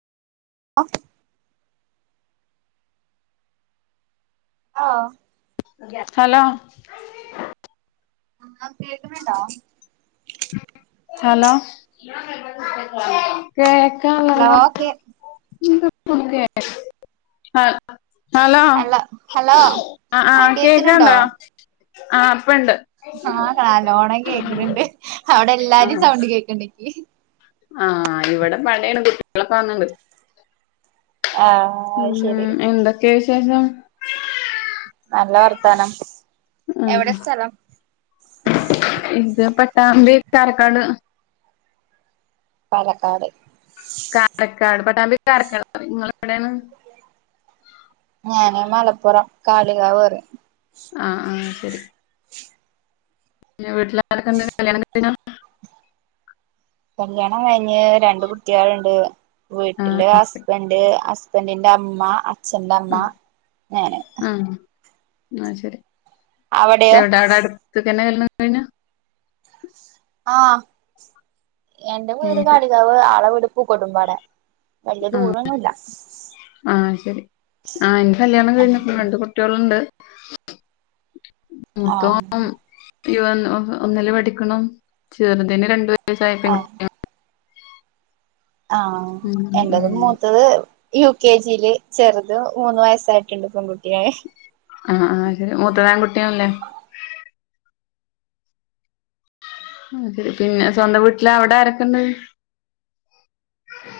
[unintelligible] ഓഹ് hello ആഹ് കേക്കണുണ്ടോ hello കേക്കാല്ലോ ഹലോ കേ എന്തു [unintelligible] ഹലോ ആഹ് ആ ആഹ് കേക്കുന്നുണ്ടോ കേക്കണ്ടോ ആഹ് ഇപ്പണ്ട് ആഹ് നല്ലോണം കേക്കണിണ്ട് അവിടെ എല്ലാരും സൗണ്ട് കേക്കണ്ടെനിക്ക് ആഹ് ഇവിടെ പണീണ്ട് കുട്ടികളൊക്കെ വന്നണ്ട് ആഹ് അത് ശരി ഉം എന്തൊക്കെയാ വിശേഷം നല്ല വർത്താനം ആ എവിടെ സ്ഥലം ഇത് പട്ടാമ്പി താരക്കാട് പാലക്കാട് കാരക്കാട് പട്ടാമ്പി കരക്കാട് നിങ്ങളെ എവിടെയാണ് ഞാന് മലപ്പുറം കാളികാവ് പറയും ആഹ് ആഹ് ശരി പിന്നെ വീട്ടില് ആരോക്കെ ഉണ്ട് കല്യാണം കഴിഞ്ഞൊ കല്യാണം കഴിഞ്ഞ് രണ്ട് കുട്ടികാളണ്ട് ആ വീട്ടില് ഹസ്ബന്ഡ് ഹസ് ബന്റിന്റെ അമ്മ അച്ഛന്റെ അമ്മ ഉം ഞാന് ഉം എന്നാശരി അവിടെയോ എവിട അവിട തക്കന്നെ കല്ല്യാണം കഴിഞ്ഞ ആഹ് എന്റെ ആ വീട് ശരി കടികാവ് അളവിട് പൂക്കൊടുംമ്പാടെ വല്ല്യ ദൂരൊന്നുല്ല ആഹ് ശരി ആഹ് എന്റെ കല്ല്യാണം കഴിഞ്ക്കുന്നു ആഹ് രണ്ട് കു കുട്ടികളുണ്ട് മൂത്തോത് ഇ ഒന്നില് പഠിക്കണു ചെറുതിന് രണ്ടു വയസായപ്പോ പെൺ ആഹ് ആഹ് ഉം ഉം എന്റതു മൂത്തത്. യു കെ ജിയില് ചെറുത് മൂന്ന് വയസ്സായിട്ടുണ്ട് പെൺകുട്ടിയെ ആഹ് ആഹ് ശരി മൂത്തതാൺകുട്ടിയല്ലേ. ആഹ് ശരി പിന്നെ സ്വന്തം വീട്ടില അവിടെ ആരൊക്കെ ഉണ്ട്